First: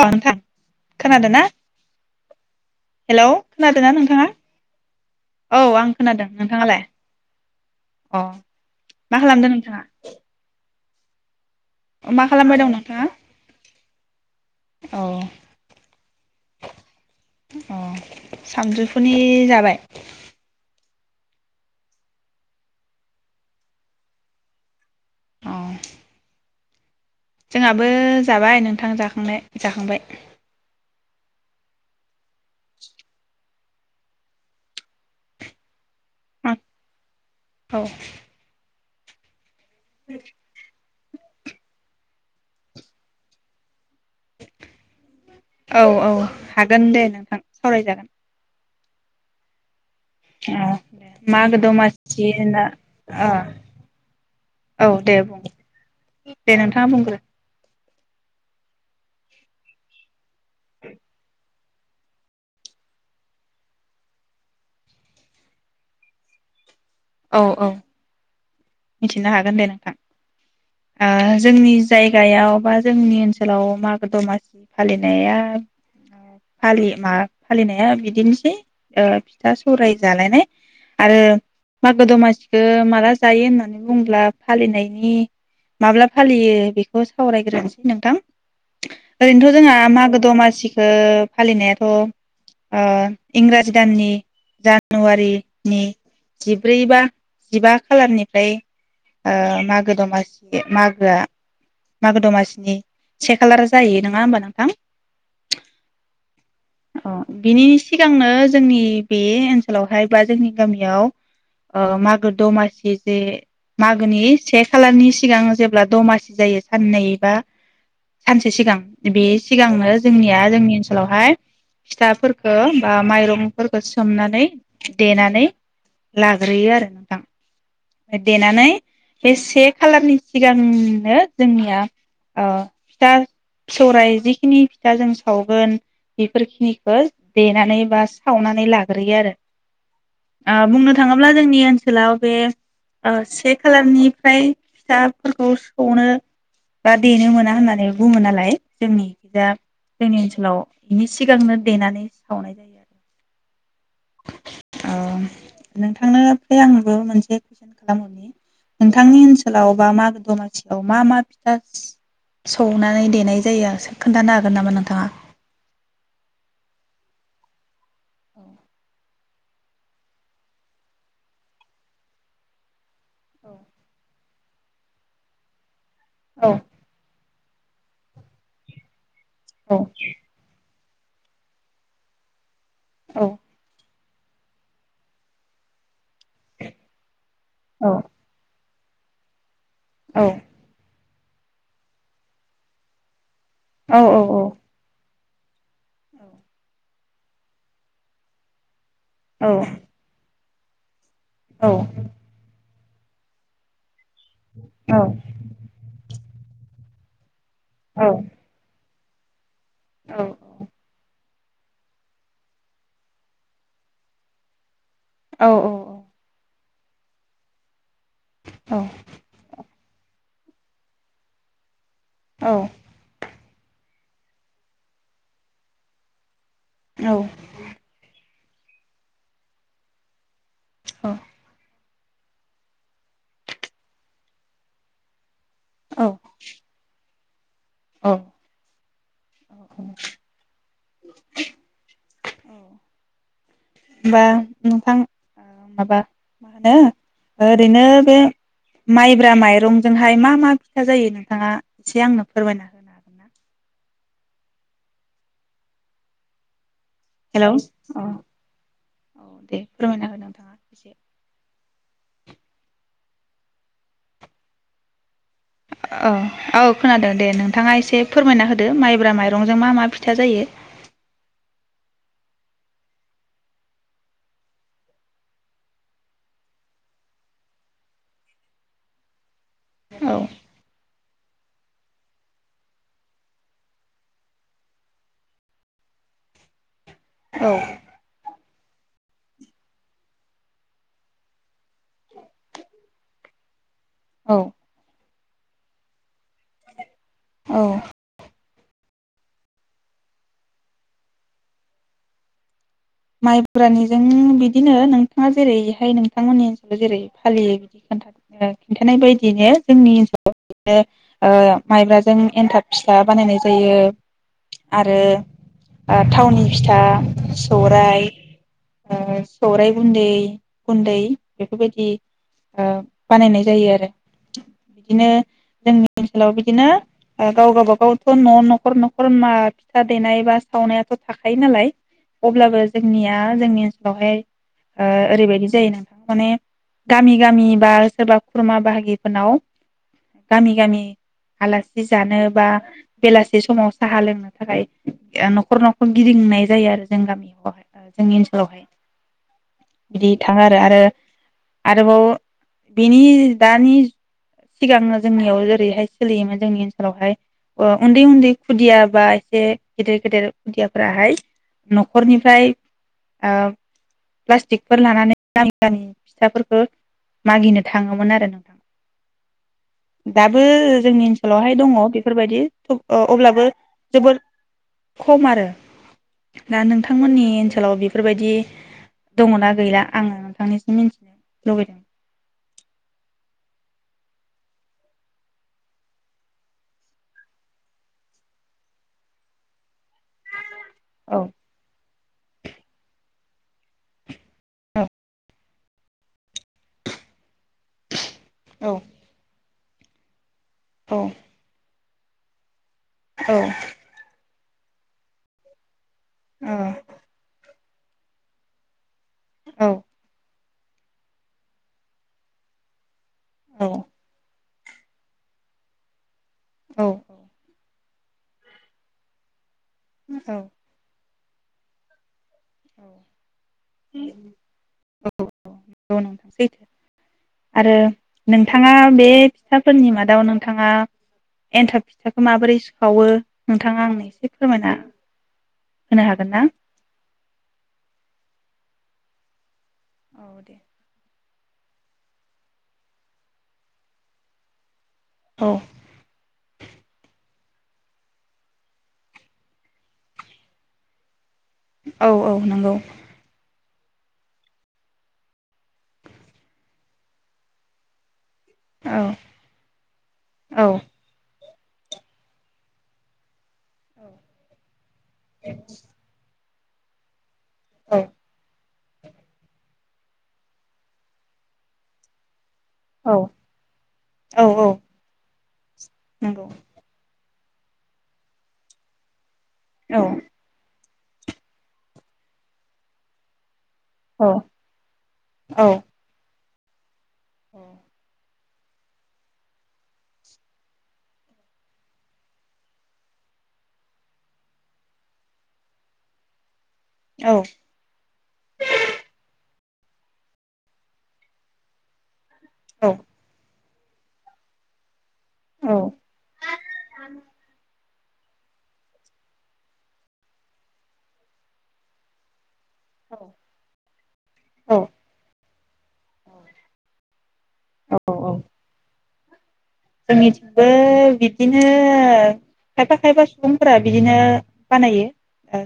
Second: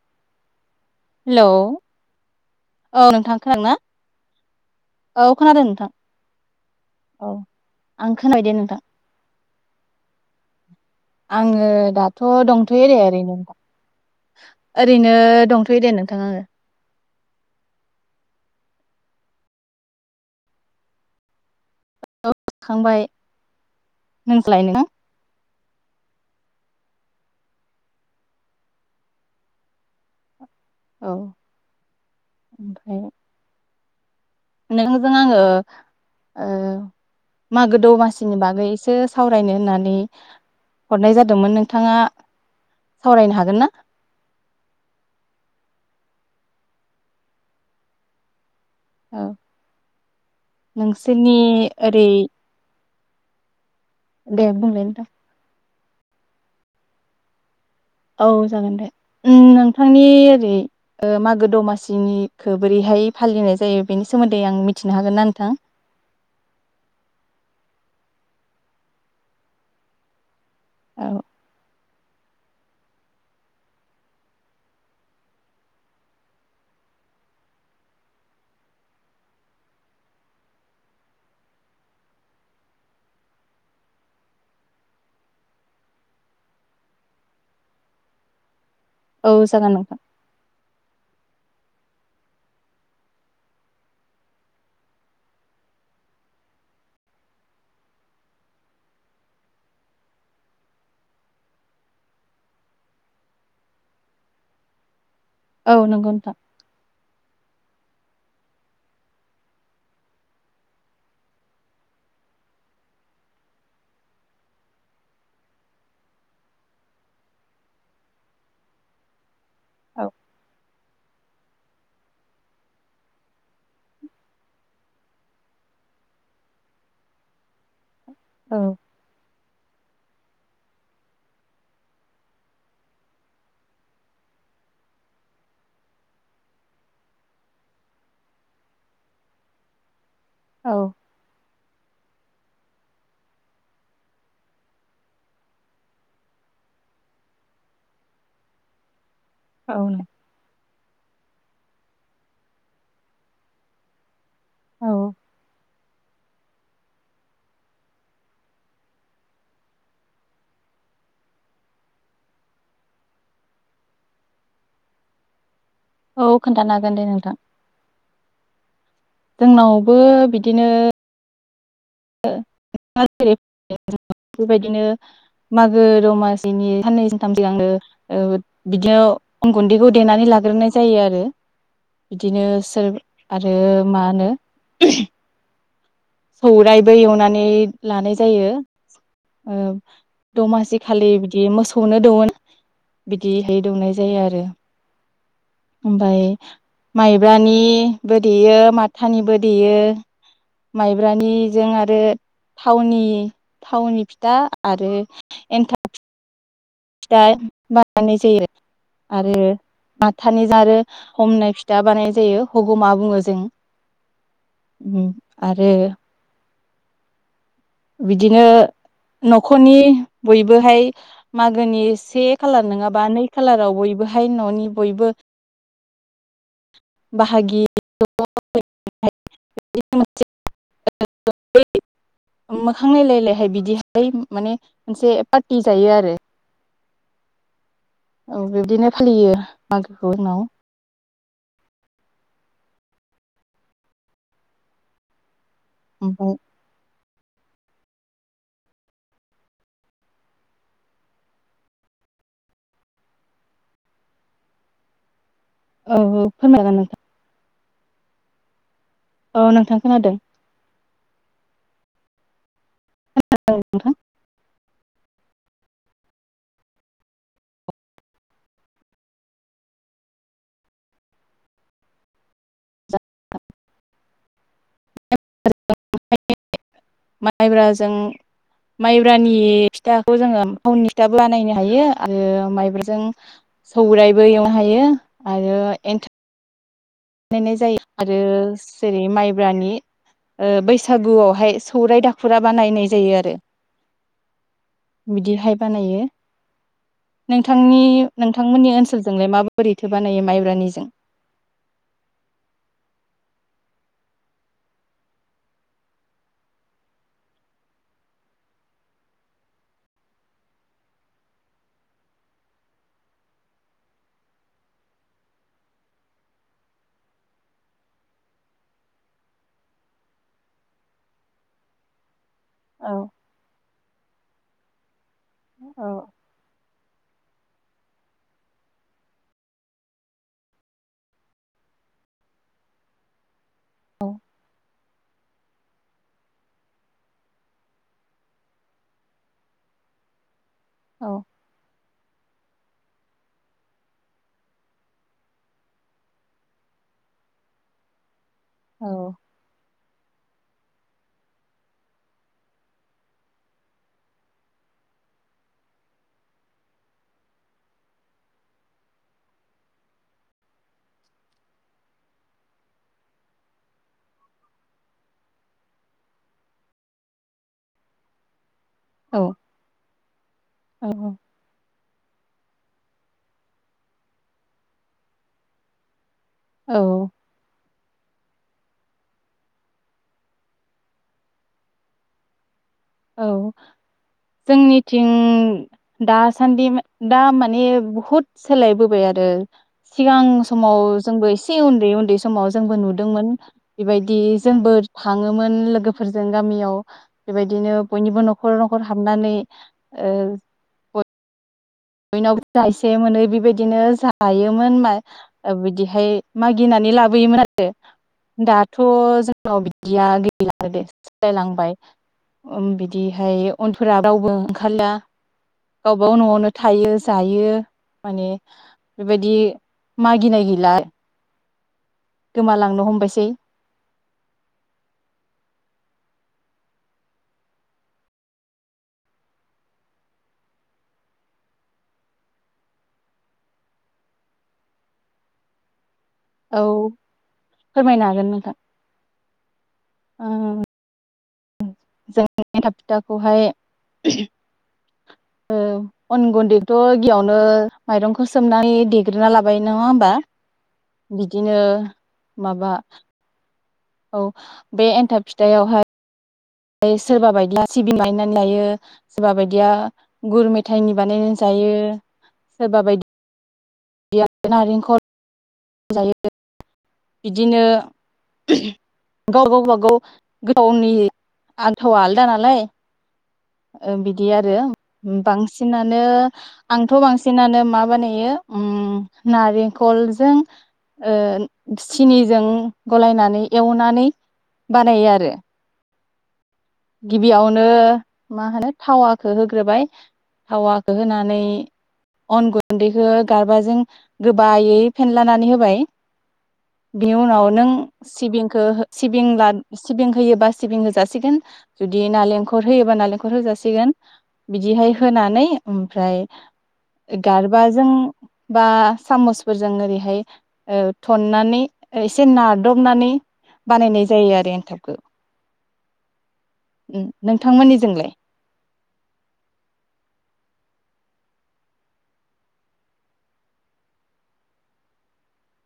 [unintelligible] खोनादों ना हेलौ औ हेलौ नोंथां खोनादोंना खोनादों ना नोंथाङा औ खोनादों नोंथां आं खोनादों नोंथाङालाय औ आं अ खोनाबाय दे नोंथां मा खालामदों नोंथाङा? आङो मा दाथ' खालामबाय दं दंथ'यो दे नोंथाङा ओरैनो। औ ओरैनो दंथ'यो दे नोंथां आङो। अ सानजौफुनि जाबाय? औ जखांबाय नोंज्लाय नों? औ। जोंहाबो जाबाय नोंथां जाखांनाय जाखांबाय। औ। ओमफाय नोंहोजों आङो ओ मागो औ दमासिनि बागै एसे सो सावरायनो होननानै हरनाय जादोंमोन नोंथाङा सावरायनो हागोन ना? औ औ हागोन दे नोंथां सावरायजागोन। औ ओ नोंसोरनि मागो ओरै दमासि होनना ओ दे बुंलाय नोंथां। दे नोंथाङा बुंग्रो। औ जागोन दे उम नोंथांनि जेरै मागो दमासि सिनिखौ बोरैहाय फालिनाय जायो बेनि सोमोन्दै आं मिथिनो हागोन ना नोंथां । औ औ। मिथिनो हागोन दे नोंथां। औ ओ जोंनि जायगायाव बा जोंनि ओनसोलाव मागो दमासि फालिनायालि मा फालिनाया बिदिनोसै ओ फिथा सौराय जालायनाय आरो मागो दमासिखौ माला जायो होननानै बुंब्ला फालिनायनि माब्ला फालियो बेखौ सावरायग्रोनोसै नोंथां औ ओरैनोथ जागोन जोंहा नोंथां मागो दमासिखो फालिनाया थ ओ इंराजि दाननि जानुवारिनि जिब्रै बा जिबा खालारनिफाय ओ मागो दमासि मागोआ मागो दमासिनि से खालार जायो नोंङा होमबा नोंथां। औ नोंगौ नोंथां। अ बिनि सिगांनो जोंनि बे ओनसोलाव हाय बा जोंनि गामियाव ओ मागो दमासि जे मागोनि से खालारनि सिगां जेब्ला दमासि जायो सान्नै एबा सानसे सिगां बे सिगांनो औ जोंनिया जोंनि ओनसोलावहाय फिथाफोरखौ बा माइरंफोरखौ सोमनानै देनानै लाग्रोयो आरो नोंथां। औ देनानै बे से खालारनि सिगांनो जोंनिया ओ फिथा फिसौराइ जिखिनि फिथा जों सावगोन बेफोरखिनिखो देनानै बा सावनानै लाग्रोयो आरो। औ बुंनो थाङोब्ला जोंनि ओन सोलाव बे ओ से खालारनिफ्राय फिथाफोरखौ सौनो बा देनो मोना होननानै बुङो नालाय जोंनि दा जोंनि ओनसोलाव बिनि सिगांनो देनानै सावनाय जायो आरो। औ नोंथांनो फ्राय आंबो मोनसे कुइसन खालामहरनि नोंथांनि ओनसोलाव बा मागो दमासियाव मा मा फिथा सौनानै देनाय जायो सो खोन्थानो हागोन नामा नोंथाङा? औ खोन्थानो हागोन दे नोंथां। औ जोंनावबो बिदिनो ओ [unintelligible] बेबायदिनो मागो औ दमासिनि सननै जों थामजोंनो ओ बिदिनो अन औ गुन्दैखौ देनानै लाग्रोनाय जायो आरो बिदिनो सि औ आरो मा होनो? सौरायबो एवनानै औ लानाय जायो । औ । दमासि खााललि - बिदि मोसौनो दंवोना [unintelligible] देयैहाय दौनाय औ जायो आरो ओमफ्राय माइब्रानि बो दैयो मा थानिबो औ देयो । माइ ब्रानिजों आरो थावनि थावनि फि दा आरो एन्थाब दा [unintelligible] जायो औ । आरो औ माथानि जारो हमनाय फिथा बानाय जायो हगमा बुङो जों । उम आरो बिदिनो नखरनि बयबोहाय मागोनि से खालार नङाबा नै खालाराव बयबोहाय ननि बयबो बाहागि [inaudible] [unintelligible] औ । मोखांलायलायलायहाय बिदिहाय माने मोनसे फथि जायो आरो । औ बिब्दिनो फालियो मागोखौ उनाव । बा नोंथां ओ माबा ओमफ्राय मा होनो? ओरैनो बे माइब्रा माइरंजोंहाय मा मा फिथा जायो नोंथाङा एसे आंनो फोरमायना हो औ औ फोरमायगोन नोंथां । हेलौ अ औ औ दे नोंथां खोनादों फोरमायना हो नोंथाङा एसे । खोनादों नोंथां औ औ खोनादों दे नोंथाङा एसे फोरमायना होदो माइब्रा माइरंजों मा मा फिथा जायो [unintelligible] माइब्राजों माइब्रानि सिथाखौ औ जोङो थावनि फिथाबो बानायनो हायो आरो माइब्राजों सौरायाइबो एवनो हायो आरो एन्था बानायनाय जायो आरो सि जेरै माइब्रानि बैसागुआवहाय सौराइ दाखुरा बानायनाय जायोआरो । औ बिदिहाय बानायो औ नोंथांनि नोंथांमोननि ओनसोलजोंलाय माबोरैथो बानायो माइब्रानिजों? माइब्रानिजों बिदिनो नोंथाङा जेरैहाय नोंथांमोननि ओनसोलाव जेरै फालियो बिदि खि-खिन्थानाय बायदिनो जोंनि ओनसोलाव बिनो माइब्राजों एन्थाब फिथा बानायनाय जायो आरो ओ थावनि फिथा स सौराय सौराय ओ गुन्दै गुन्दै बेफोरबायदि ओ औ बानायनाय जायोआरो । बिदिनो औ जोंनि ओनसोलाव बिदिनो ओ गाव-गावबा गावथ न' न'खर नखर मा फिथा देनाय बा सावनायाथ थाखायो नालाय अब्लाबो जोंनिया जोंनि औ ओनसोलावहाय ओ ओरैबायदि जायो नोंथां माने गामि गामि बा सोरबा खुरमा बाहागिफोरनाव गामि गामि आला सि जानो बा बेलासे समाव साहा लोंनो थाखाय ओ न' खर न' खर गिदिंनाय जायोआरो जों गामिआव जोंनि ओनस औ बिदि थाङोआरो आरो-आरोबाव बिनि दानि सिगां जोंनियाव जेरैहाय सोलियोमोन जोंनि ओनसोलावहाय ओ उन्दै उन्दै खुदिया बा एसे गेदेर गेदेर खुदियाफोराहाय न'खरनिफ्राय ओ प्लास्टिकफोर लानानै गामि गामि फिथाफोरखो मागिनो थाङोमोनआरो औ दाबो औ जोंनि ओनसोलावहाय दङ बेफ बेफोरबायदि खोब ओ अब्लाबो जबोद खमआरो दा औ नोंथांमोननि ओनसोलाव बेफ बेफोरबायदि दङना गैला आं नोंथांनिसिम मिन्थिनो लुबै औ जोंनिथिं दासान्दि दा माने बुहुद सोलायबोबाय आरो सिगां समाव औ जोंबो एसे उन्दै उन्दै समाव जोंबो नुदोंमोन बेबायदि जोंबो औ थाङोमोन लोगोफोरजों गामियाव बेबायदिनो बयनिबो न'खर न'खर औ हाबनानै ओ गथ बयनावबो जा एसे मोनो औ बेबायदिनो जा थायोमोन मा ओ बिदि [inaudible] औ मागिनानै लाबोयोमोन आरो [inaudible] दाथ' औ जोंनाव औ बिदिया [inaudible] [inaudible] लायलांबाय अम [inaudible] बिदिहाय औ उनफोरा रावबो [inaudible] लिया गावबागाव नआवनो औ थायो जायो माने [unintelligible] बेबायदि औ मागिनाय गैला गोमालांनो औ हमबायसै [inaudible] आरो नोंथाङा बे फिथाफोरनि मादाव नोंथाङा एन्थाब फिथाखौ माबोरै सावो नोंथाङा आंनो एसे फोरमायना? होनो हागोन ना? औ फोरमायनो हागोन नोंथां। औ ओ दे जों [unintelligible] एन्थाब फिथाखौहाय [unintelligible] औ अन गुन्दैथ' गियावनो नो मायरंखौ सोमनानै देग्रोना लाबाय नङा होमबा। बिदिनो औ औ माबा नंगौ औ बे एन्थाब फिथायाव हाय सोरबा बायदिया सिबिंनायनो बानायो औ सोरबा बादिया गुरै औ मेथाइनि बानायो जायो सोरबा बायदि बादिया नारेंखल जायो। बिदिनो औ ओ गाव गावबागाव गावनि आथावा आलदा नालाय औ बिदि औ आरो औ बांसिनानो नंगौ आंथ' बांसिन सिनानो मा बानायो उ औ नारेंखलजों ओ सिनिजों गलायनानै एवनानै औ बानायो आरो औ गिबियावनो मा होनो थावाखौ होग्रोबाय थावाखौ होनानै अन गुन्दैखौ गारबाजों गोबायै फेनलानानै होबाय बेनि औ उनाव नों सिबिंखौ हो सिबिं ला सिबिं होयोबा सिबिं होजासिगोन जुदि नालें औ खौहोयोबा नालेंखर होजासिगोन [unintelligible] बिदिहाय होनानै ओमफ्राय गारबाजों बा सामसा फोरजों नोरैहाय ओ थननानै एसे ना दबनानै बानायनाय जायो आरो औ एनथाबखौ। नोंथांमोननि जोंलाय? औ औ जोंनिथिंबो बिदिनो खायफा खायफा सुबुंफोरा बिदिनो बानायो।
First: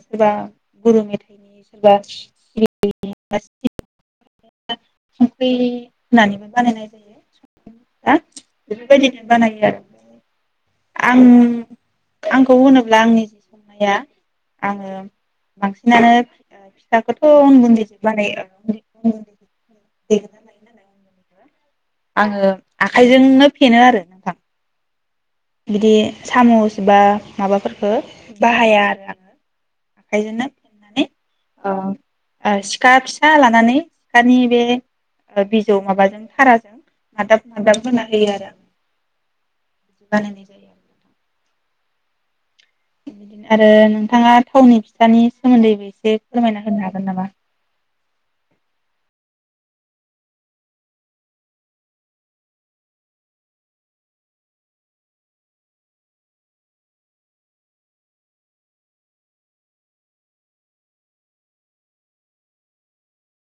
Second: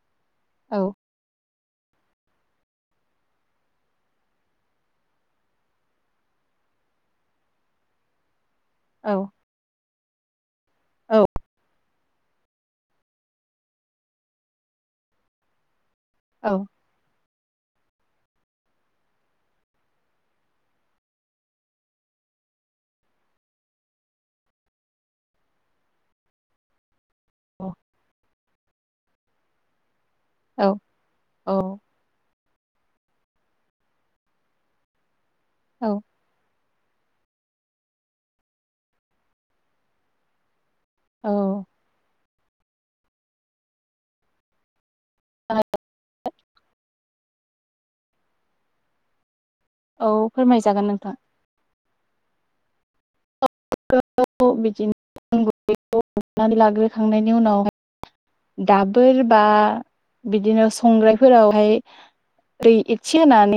सोरबा औ गुरु मेथाइनि सोरबा [unintelligible] संख्रि होननानैबो बानायनाय जायो [unintelligible] बेबायदिनो औ बानायो आरो [inaudible] आं औ आंखौ होनोब्ला आंनि जि संनाया आङो बांसिन बिनानै औ फिथाफोरखौ [unintelligible] आङो आखाइजोंनो फेनो आरो नोंथां। बिदि सामुस बा औ माबाफोरखो बाहाया आरो आङो आखाइजोंनो औ फेननानै ओ ओ सिखा फिसा लानानै सिखानि बे ओ बिजौ औ माबाजों थाराजों नादाब नादाब होना होयो आरो बानायनाय जायो। औ बिदिनो आरो नोंथाङा थावनि फिसानि सोमोन्दैबो एसे फोरमायना होनो हागोन नामा? औ फोरमायजागोन नोंथां। [unintelligible] लाग्रोखांनायनि उनाव दाबोर बा बिदिनो संग्रायफोरावहाय दै एसे होनानै